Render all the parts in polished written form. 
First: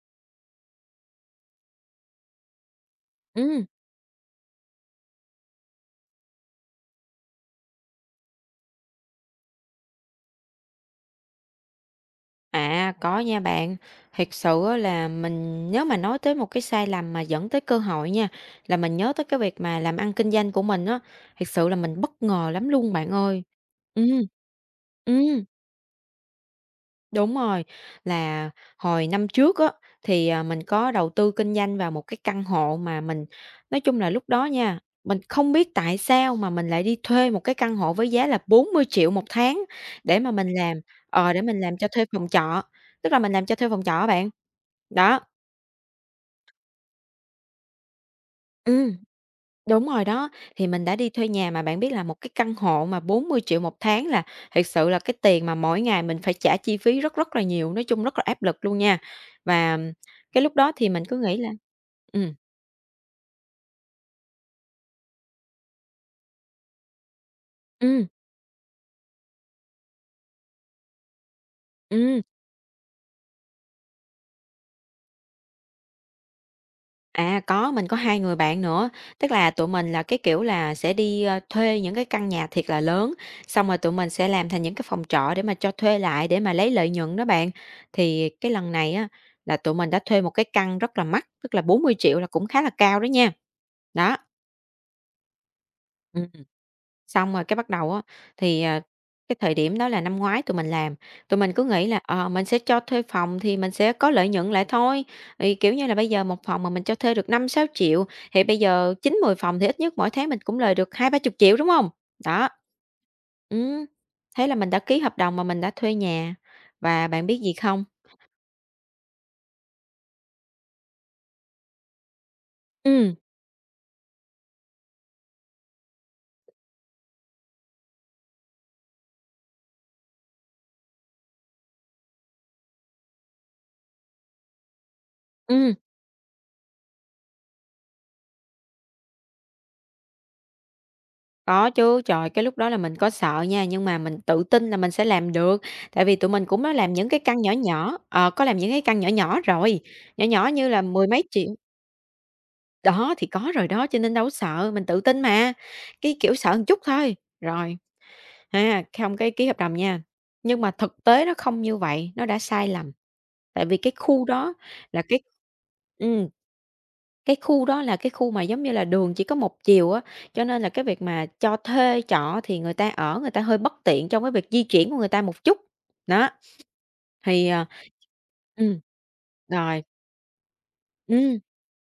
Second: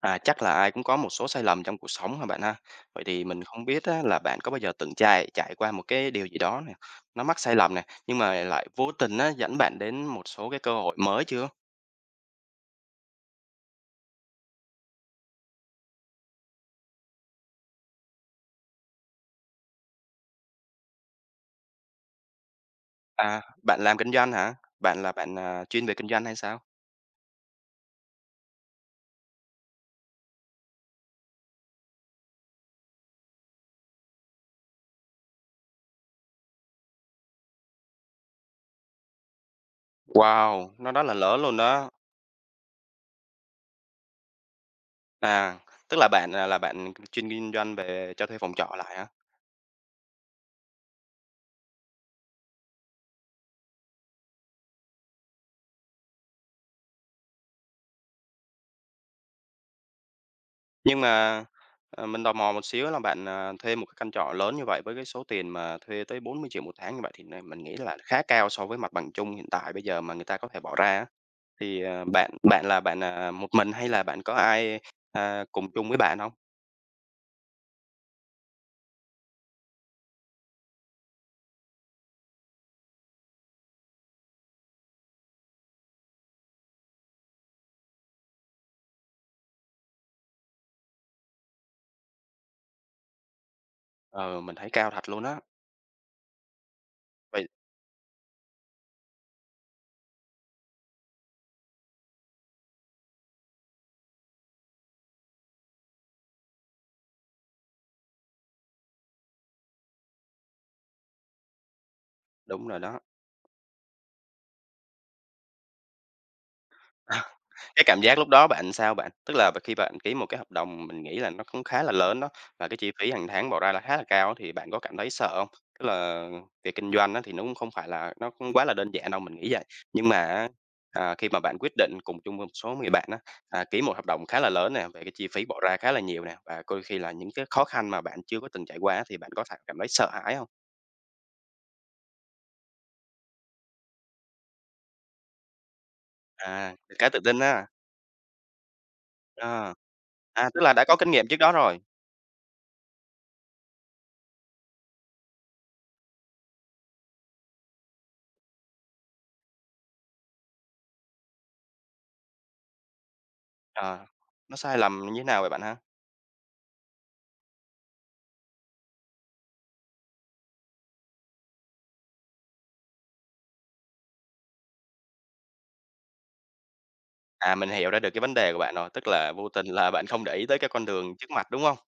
À, chắc là ai cũng có một số sai lầm trong cuộc sống hả bạn ha? Vậy thì mình không Ừm, biết á, là bạn có bao giờ từng trải trải qua một cái điều gì đó nè, nó mắc sai lầm nè, nhưng mà lại vô tình á, dẫn bạn đến một số cái cơ hội mới chưa? Có nha bạn. Thiệt sự á là mình nếu mà nói tới một cái sai lầm mà dẫn tới cơ hội nha, là mình nhớ tới cái việc mà làm ăn kinh doanh của mình á, thiệt sự là mình bất ngờ lắm luôn bạn À, ơi. bạn làm Ừm. kinh doanh hả? Bạn là bạn Ừm. à, chuyên về kinh doanh hay sao? Đúng rồi, là hồi năm trước á, mình có đầu tư kinh doanh vào một cái căn hộ mà mình nói chung là lúc đó nha, mình không biết tại sao mà mình lại đi thuê một cái căn hộ với giá là bốn mươi triệu một tháng để mà mình Wow, làm đó là để lớn luôn mình làm cho đó. thuê phòng trọ, tức là mình làm cho thuê phòng trọ á bạn. Đó, À, tức là bạn chuyên kinh doanh về cho thuê phòng trọ ừ. lại hả? Đúng rồi đó, thì mình đã đi thuê nhà mà bạn biết là một cái căn hộ mà bốn mươi triệu một tháng là thực sự là cái tiền mà mỗi ngày mình phải trả chi phí rất rất là nhiều, nói chung rất là áp lực luôn nha. Và cái lúc đó thì Nhưng mình cứ nghĩ mà, là ờ, mình tò ừm, mò một xíu là bạn, à, thuê một cái căn trọ lớn như vậy với cái số tiền mà thuê tới 40 triệu một tháng như vậy thì mình nghĩ là ừm, khá cao so với mặt bằng chung hiện tại bây giờ mà người ta có thể bỏ ra á. Thì, ờ, ừm. bạn bạn là bạn, à, một mình hay là bạn có ai, à, cùng chung với bạn không? À, có, mình có 2 người bạn nữa, tức là tụi mình là cái kiểu là sẽ đi, thuê những cái căn nhà thiệt là lớn, xong rồi tụi mình sẽ làm thành những cái phòng trọ để mà cho thuê lại để mà lấy lợi nhuận đó bạn. Thì cái lần này á là tụi mình đã thuê một cái căn rất là mắc, tức là bốn mươi triệu là cũng khá là cao đó nha. Đó. Ờ, mình thấy cao thật luôn á. Ừ. Xong rồi Vậy cái bắt đầu á, thì, à, cái thời điểm đó là năm ngoái tụi mình làm, tụi mình cứ nghĩ là, ờ, mình sẽ cho thuê phòng thì mình sẽ có lợi nhuận lại thôi. Thì, kiểu như là, bây giờ một phòng mà mình cho thuê được năm sáu triệu, thì bây giờ chín mười phòng thì ít nhất mỗi tháng mình cũng lời được hai ba chục triệu đúng không? Đó. đúng rồi đó. Ừ, thế là mình đã ký hợp đồng mà mình đã thuê nhà. Và Ờ, bạn biết gì cái không? cảm giác lúc đó bạn sao bạn? Tức là khi bạn ký một cái hợp đồng mình nghĩ là nó cũng khá là lớn đó, và cái chi phí Ừ, hàng tháng bỏ ra là khá là cao á, thì bạn có cảm thấy sợ hông? Tức là việc kinh doanh á thì nó cũng không phải là nó cũng quá là đơn giản đâu, mình nghĩ vậy. Nhưng mà á, à, khi mà bạn quyết định cùng chung với một số người bạn á, à, ký một hợp đồng khá là lớn nè, về cái chi phí bỏ ừ. ra khá là nhiều nè, và đôi khi là những cái khó khăn mà bạn chưa có từng trải qua á, thì bạn có phải cảm thấy sợ hãi hông? Có chứ, trời, cái lúc đó là mình có sợ nha, nhưng mà mình tự tin là mình sẽ làm được, tại vì tụi mình cũng đã À, làm những khá cái tự tin căn nhỏ á. nhỏ, có làm những cái căn nhỏ nhỏ Ờ, rồi, nhỏ nhỏ à, tức như là là đã có mười kinh mấy nghiệm trước triệu đó rồi. đó, thì có rồi đó, cho nên đâu có sợ, mình tự tin mà, cái, kiểu, sợ một chút thôi, rồi, ha, xong cái ký hợp đồng nha. Nhưng mà thực tế nó không như vậy, nó đã sai lầm, tại vì cái Ờ, khu đó nó sai là lầm cái như thế nào vậy bạn ha? ừm. Cái khu đó là cái khu mà giống như là đường chỉ có một chiều á, cho nên là cái việc mà cho thuê trọ thì người ta ở người ta hơi bất tiện trong cái việc di chuyển của người ta một chút. Đó, thì, À, ờ. mình hiểu ra được cái vấn đề của bạn Ừm, rồi, tức là vô tình rồi, là bạn không để ý tới cái con đường trước ừ. mặt, đúng không?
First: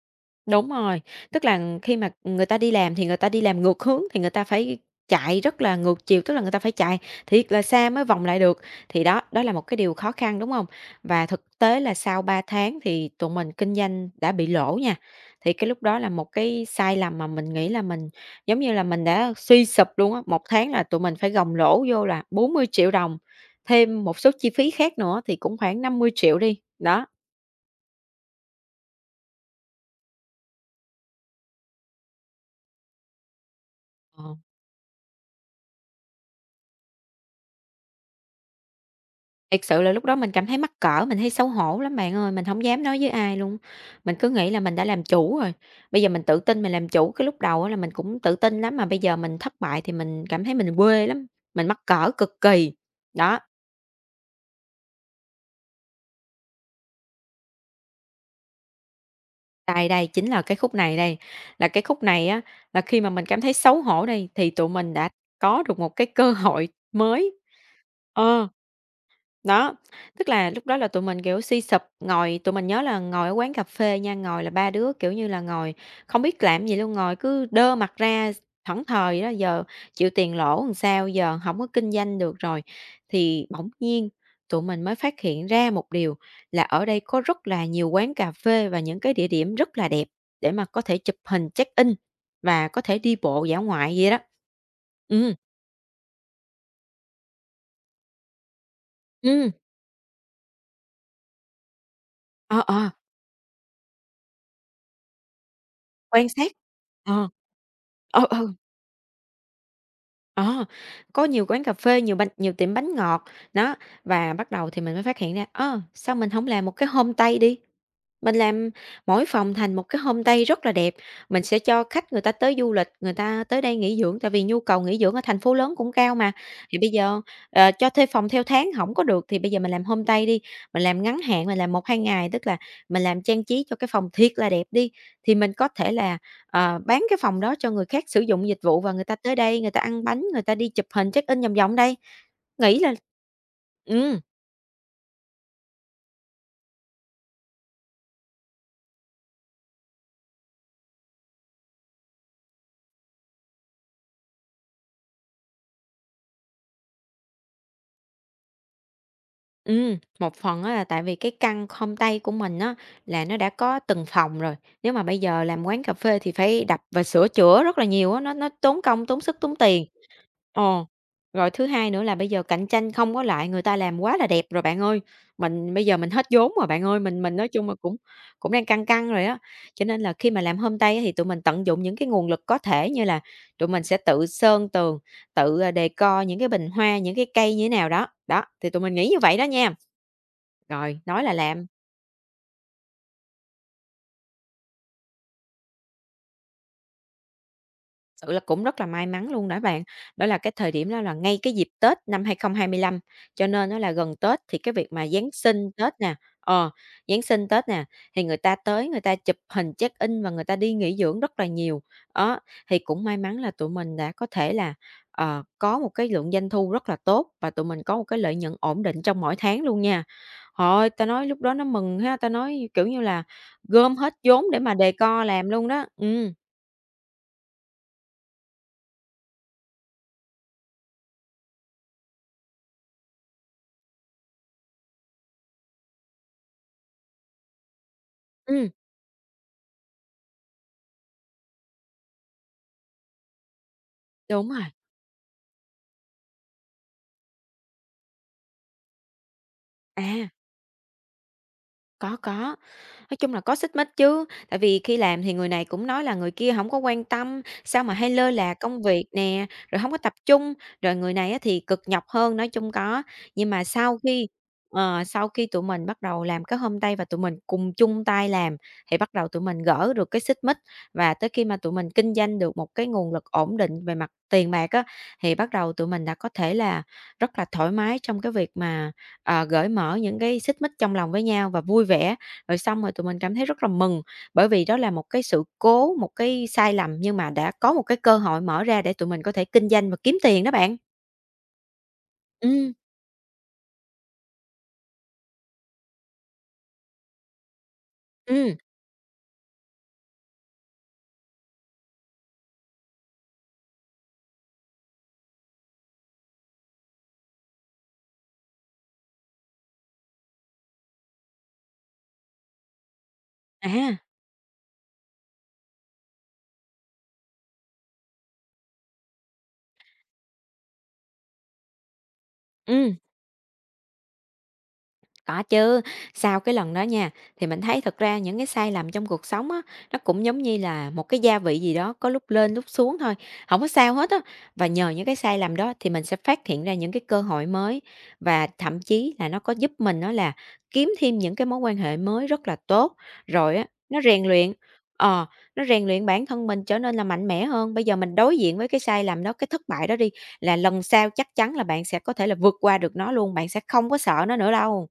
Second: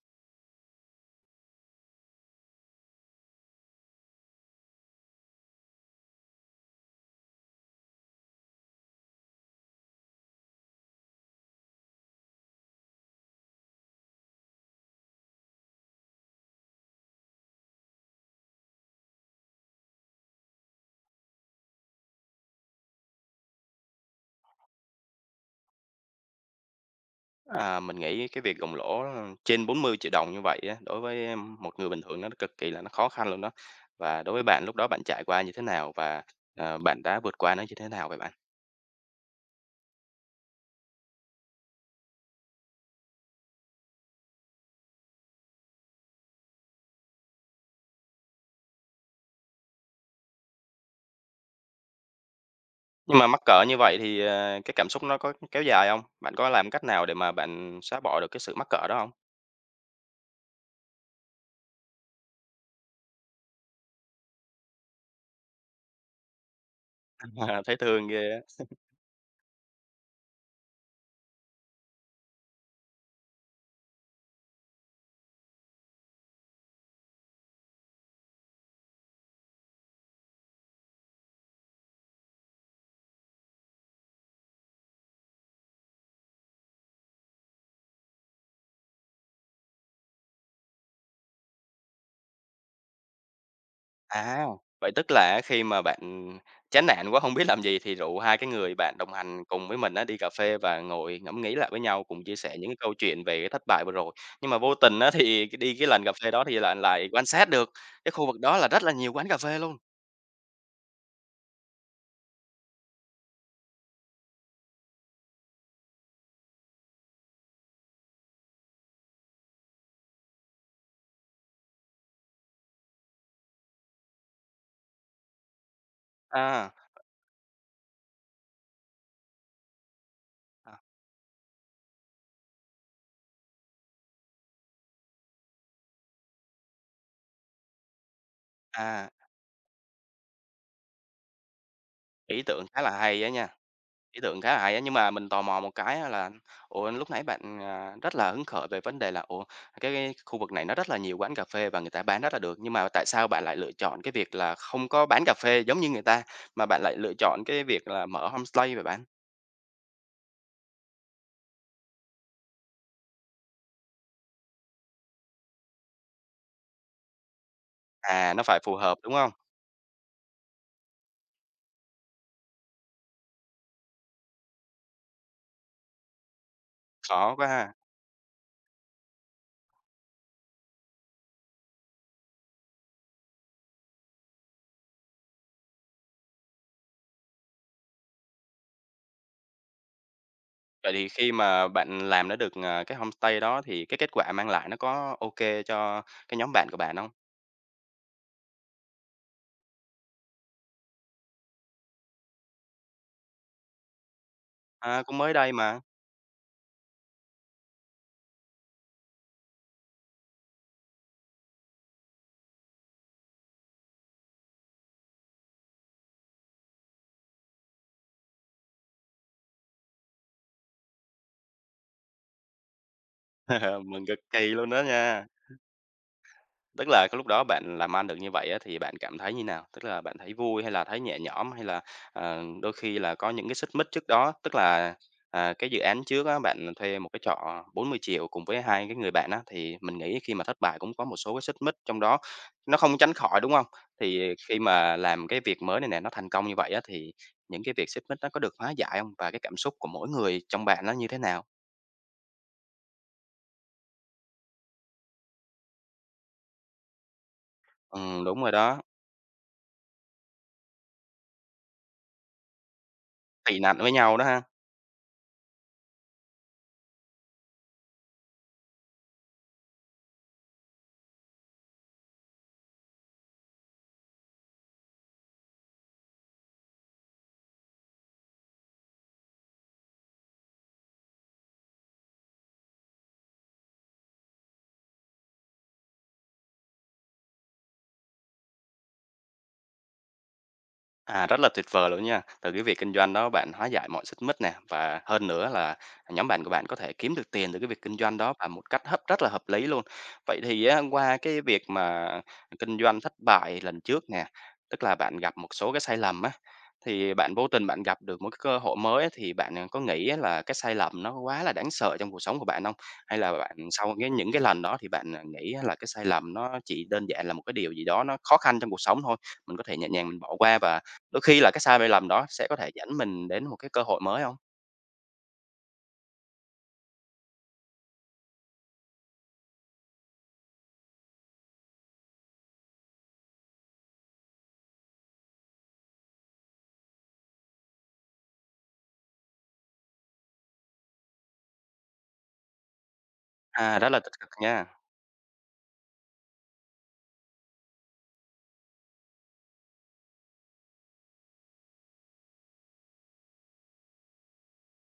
Đúng rồi, tức là khi mà người ta đi làm thì người ta đi làm ngược hướng, thì người ta phải chạy rất là ngược chiều, tức là người ta phải chạy thiệt là xa mới vòng lại được. Thì đó, đó là một cái điều khó khăn, đúng không? Và thực tế là sau 3 tháng thì tụi mình kinh doanh đã bị lỗ nha. Thì cái lúc đó là một cái sai lầm mà mình nghĩ là mình giống như là mình đã suy sụp luôn á, một tháng là tụi mình phải gồng lỗ vô là bốn mươi triệu đồng, thêm một số chi phí khác nữa thì cũng khoảng năm mươi triệu đi, đó. À. À, mình nghĩ cái việc gồng lỗ trên 40 triệu đồng như vậy á, đối với, một người bình thường nó cực kỳ là nó khó khăn luôn đó. Ờ. Và đối với bạn lúc đó bạn trải qua như thế nào và, bạn đã vượt qua nó như thế nào vậy bạn? Thiệt sự là lúc đó mình cảm thấy mắc cỡ, mình thấy xấu hổ lắm bạn ơi, mình không dám nói với ai luôn. Mình cứ nghĩ là mình đã làm chủ rồi, bây giờ mình tự tin mình làm chủ, cái lúc đầu á là mình cũng tự tin lắm, mà bây giờ mình thất bại thì mình cảm thấy mình quê lắm, mình mắc cỡ cực kỳ. Nhưng mà Đó, mắc cỡ như vậy thì, cái cảm xúc nó có kéo dài không? Bạn có làm cách nào để mà bạn xóa bỏ được cái sự mắc cỡ đó không? đây, đây chính là cái khúc này đây, là cái khúc này á, là khi mà mình cảm thấy xấu hổ đây, thì tụi mình đã có được một cái cơ hội mới. Thấy thương ghê. Ờ. Đó, tức là lúc đó là tụi mình, kiểu, suy sụp, ngồi tụi mình nhớ là ngồi ở quán cà phê nha, ngồi là ba đứa, kiểu như là, ngồi không biết làm gì luôn, ngồi cứ đơ mặt ra, thẫn thờ vậy đó, giờ chịu tiền lỗ làm sao, giờ không có kinh doanh được rồi. Thì bỗng nhiên tụi mình mới phát hiện ra một điều là ở đây có rất là nhiều quán cà phê và những cái địa điểm rất là đẹp để mà có thể chụp hình check-in và có thể đi bộ dã ngoại vậy đó. À, vậy tức là Ừm, á khi mà bạn chán nản quá không biết làm gì thì rủ hai cái người bạn đồng hành ừm, cùng với mình á đi cà phê và ngồi ngẫm nghĩ lại với nhau, cùng chia sẻ ờ, những cái ờ, câu chuyện về cái thất bại vừa rồi. Nhưng mà vô tình á thì cái lần cà quan phê đó sát. thì bạn lại quan Ờ, sát được cái khu ờ. vực đó là rất là nhiều quán cà phê luôn. Ờ, có nhiều quán cà phê, nhiều tiệm bánh ngọt, đó, và bắt đầu thì mình mới phát hiện ra, ơ, sao mình không làm một cái homestay đi? Mình làm mỗi phòng thành một cái homestay rất là đẹp, mình sẽ cho khách người ta tới du lịch, người ta tới đây nghỉ dưỡng, tại vì nhu cầu nghỉ dưỡng ở thành phố lớn cũng cao mà. À, Thì bây giờ, ờ, cho thuê phòng theo tháng không có được, thì bây giờ mình làm homestay đi, à, mình làm ngắn hạn, mình làm một hai ngày, tức là mình làm trang trí cho cái phòng thiệt là đẹp đi, thì mình có thể là, ờ, bán cái phòng đó cho người khác sử dụng dịch vụ và người à, ta tới đây, người ta ăn bánh, người ta đi chụp hình check-in vòng vòng đây. ý tưởng Nghĩ khá là là hay á nha. ừ. Ý tưởng khá là hay á, nhưng mà mình tò mò một cái á là, ủa, lúc nãy bạn, à, rất là hứng khởi về vấn đề là, ủa, cái khu vực này nó rất là nhiều quán cà phê và người ta bán rất là được, nhưng mà tại sao bạn lại lựa chọn cái việc là không có bán cà phê giống như người ta, mà bạn lại lựa chọn cái việc là mở homestay vậy bạn? Một phần á là tại vì cái căn home tây của mình á là nó đã có từng phòng rồi. Nếu mà bây giờ làm quán cà phê thì phải đập và sửa chữa rất là nhiều á, nó À, nó nó phải phù tốn hợp, công, đúng tốn không? sức, tốn tiền. Ồ, rồi thứ hai nữa là bây giờ cạnh tranh không có lại, người ta làm quá là đẹp rồi bạn ơi. Mình bây giờ mình hết vốn rồi bạn ơi, mình Khó mình quá nói chung ha. là cũng cũng đang căng căng rồi á. Cho nên là khi mà làm homestay á thì tụi mình tận dụng những cái nguồn lực có thể như là tụi mình sẽ tự sơn tường, tự decor những cái bình hoa, những cái cây như thế nào đó. Đó, thì tụi mình nghĩ như vậy đó nha. Vậy Rồi, thì nói khi là làm. mà bạn làm nó được, à, cái homestay đó thì cái kết quả mang lại nó có ok cho cái nhóm bạn của bạn không? Sự là cũng rất là may mắn luôn đó bạn. Đó là cái thời điểm đó là ngay cái dịp Tết năm 2025, cho nên á là gần Tết thì cái việc À, mà cũng Giáng mới đây sinh, mà. Tết nè, Giáng sinh, Tết nè, thì người ta tới người ta chụp hình check-in và người ta đi nghỉ dưỡng rất là nhiều. Đó, thì cũng may mắn là tụi mình đã có thể là, ờ, có một cái lượng doanh thu rất là tốt và tụi mình có một cái lợi nhuận ổn định trong mỗi tháng luôn nha. Thôi ơi, ta nói lúc đó nó mừng ha, ta nói, kiểu như là, gom Mừng hết cực vốn kỳ để luôn mà đó đề co nha. làm luôn đó. Tức là cái lúc đó bạn làm ăn được như vậy á, thì bạn cảm thấy như nào? Tức là bạn thấy vui hay là thấy nhẹ nhõm hay là, ờ, đôi khi là có những cái xích mích trước đó? Tức là, à, cái dự án trước á, bạn thuê một cái trọ 40 triệu cùng với ừm, hai cái người bạn á, thì mình nghĩ khi mà thất bại cũng có một số cái xích mích trong đó, nó không tránh khỏi, đúng không? Thì đúng khi rồi, mà làm cái việc mới này nè, nó thành công như vậy á, thì những cái việc xích mích nó có được hóa giải không? Và cái cảm xúc của mỗi à. người trong bạn nó như thế nào? Có, có. Nói chung là có xích mích chứ, tại vì khi làm thì người này cũng nói là người kia hổng có quan tâm, sao mà hay lơ Đúng rồi là công đó, việc nè, rồi hông có tập trung, rồi người này á thì cực nhọc hơn, nói chung có. Nhưng tị mà nạnh với sau nhau đó khi ha. ờ, sau khi tụi mình bắt đầu làm cái homestay và tụi mình cùng chung tay làm, thì bắt đầu tụi mình gỡ được cái xích mích, và tới khi mà tụi mình kinh doanh được một cái nguồn lực ổn định về mặt tiền bạc á, thì bắt đầu tụi mình đã có thể là rất là thoải mái trong cái việc mà cởi mở những cái xích mích trong lòng với nhau và vui vẻ, rồi xong rồi tụi mình cảm thấy rất là mừng, bởi vì đó là một cái sự cố, một cái sai lầm nhưng mà đã có một cái cơ hội mở ra để tụi mình có thể kinh doanh và kiếm tiền đó bạn. À, rất là tuyệt vời luôn nha. Từ cái ừ việc kinh doanh đó bạn hóa giải mọi xích mích nè và hơn nữa là nhóm bạn của bạn có thể kiếm được tiền từ cái việc kinh doanh đó và ừ một cách rất là hợp lý luôn. Vậy thì á, qua cái việc mà kinh doanh thất bại lần trước nè, tức là bạn gặp một số cái sai lầm á, thì bạn vô tình bạn gặp được một cái cơ hội mới á, thì bạn à, có nghĩ á là cái sai lầm nó quá là đáng sợ trong cuộc sống của bạn không? Hay là bạn sau à, cái những cái lần đó thì bạn à, nghĩ á là cái sai lầm nó chỉ đơn giản là một cái điều gì đó nó khó khăn trong cuộc sống thôi, mình có thể nhẹ nhàng mình bỏ qua và đôi khi là cái sai lầm đó sẽ có thể ừ. dẫn mình đến một cái cơ hội mới không? Có chứ, sau cái lần đó nha, thì mình thấy thật ra những cái sai lầm trong cuộc sống á, nó cũng giống như là một cái gia vị gì đó, có lúc lên lúc xuống thôi, không có sao hết á. Và nhờ những cái sai lầm đó thì mình sẽ phát hiện ra những cái cơ hội mới, và thậm chí là nó có giúp mình á là kiếm thêm những cái mối quan hệ mới rất là tốt. Rồi á, À, rất là nó tích rèn cực luyện nha. ờ, nó rèn luyện bản thân mình trở nên là mạnh mẽ hơn. Bây giờ mình đối diện với cái sai lầm đó, cái thất bại đó đi, là lần sau chắc chắn là bạn sẽ có thể là vượt qua được nó luôn, bạn sẽ không có sợ nó nữa đâu.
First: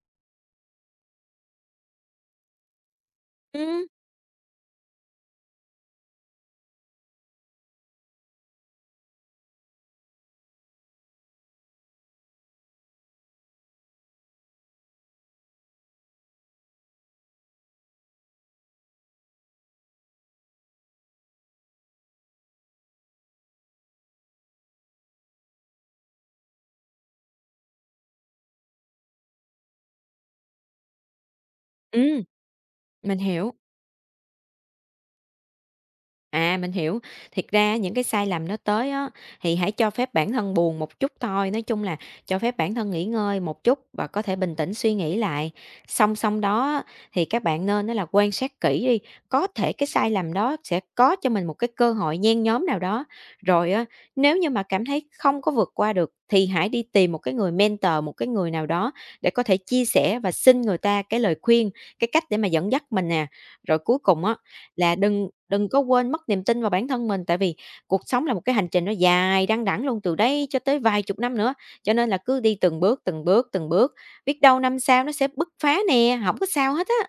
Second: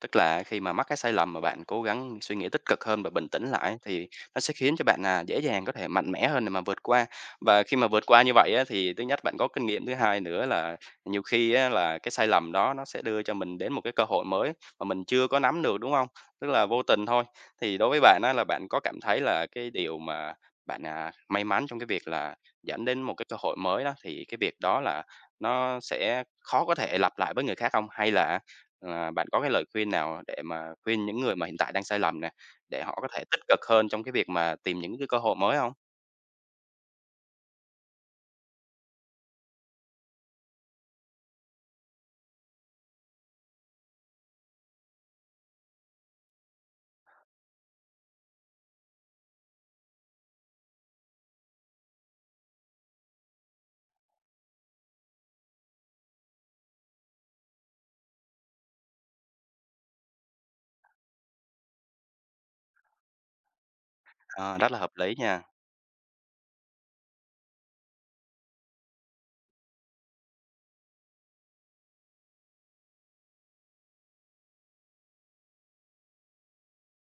Tức là khi mà mắc cái sai lầm mà bạn cố gắng suy nghĩ tích cực hơn và bình tĩnh lại Ừ, thì nó sẽ khiến cho bạn là dễ dàng có thể mạnh mẽ hơn để mà vượt qua. Và khi mà vượt qua như vậy á, thì thứ nhất bạn có kinh nghiệm, thứ hai nữa là nhiều khi á, là cái sai lầm đó nó sẽ đưa cho mình đến một cái cơ hội mới mà mình chưa có nắm được, đúng không? Tức là vô tình thôi. Thì đối với bạn á, là bạn có cảm thấy là cái điều mà bạn, à, may mắn trong cái việc là dẫn đến một cái cơ hội mới đó, thì cái việc đó là nó sẽ khó có thể lặp lại với người khác không? Hay là ờ, bạn có cái lời khuyên nào để mà khuyên những người mà hiện tại đang sai lầm ừm, nè, để họ có mình thể tích hiểu. cực hơn trong cái việc mà tìm những cái cơ hội mới không? À, mình hiểu. Thiệt ra những cái sai lầm nó tới á, thì hãy cho phép bản thân buồn một chút thôi. Nói chung là cho phép bản thân nghỉ ngơi một chút và có thể bình tĩnh suy nghĩ lại. Song song đó á, thì các bạn nên đó là quan sát kỹ đi. Có thể cái sai lầm đó sẽ có cho mình một cái cơ hội nhen nhóm nào đó. Rồi á, nếu như mà cảm thấy không có vượt qua được thì hãy đi tìm một cái người mentor, một cái người nào đó để có thể chia sẻ và xin người ta cái lời khuyên, cái cách để mà dẫn dắt mình nè. Rồi cuối cùng á Ờ, rất là hợp là lý đừng nha. đừng có quên mất niềm tin vào bản thân mình, tại vì cuộc sống là một cái hành trình nó dài đăng đẵng luôn, từ đây cho tới vài chục năm nữa, cho nên là cứ đi từng bước, từng bước, từng bước, biết đâu năm sau nó sẽ bứt phá nè, không có sao hết á.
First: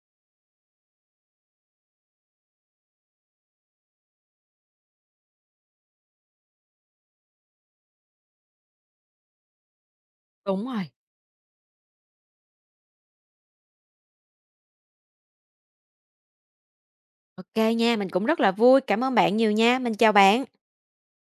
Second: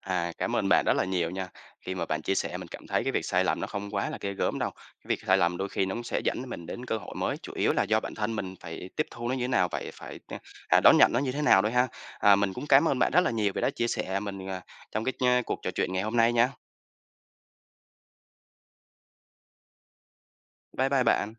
À, cảm ơn bạn rất là nhiều nha. Khi mà bạn chia sẻ mình cảm thấy cái việc sai lầm nó không quá là ghê gớm đâu. Cái việc sai lầm đôi khi nó cũng sẽ dẫn mình đến cơ hội mới, chủ yếu là do bản thân mình phải tiếp thu nó như thế nào, phải phải, Đúng à, rồi, đón nhận nó như thế nào thôi ha. À, mình cũng cảm ơn bạn rất là nhiều vì đã chia sẻ mình, à, trong cái, cuộc trò chuyện ngày hôm nay nha. ok nha, mình cũng rất là vui, cảm ơn bạn nhiều nha, mình chào bạn. Bye bye bạn.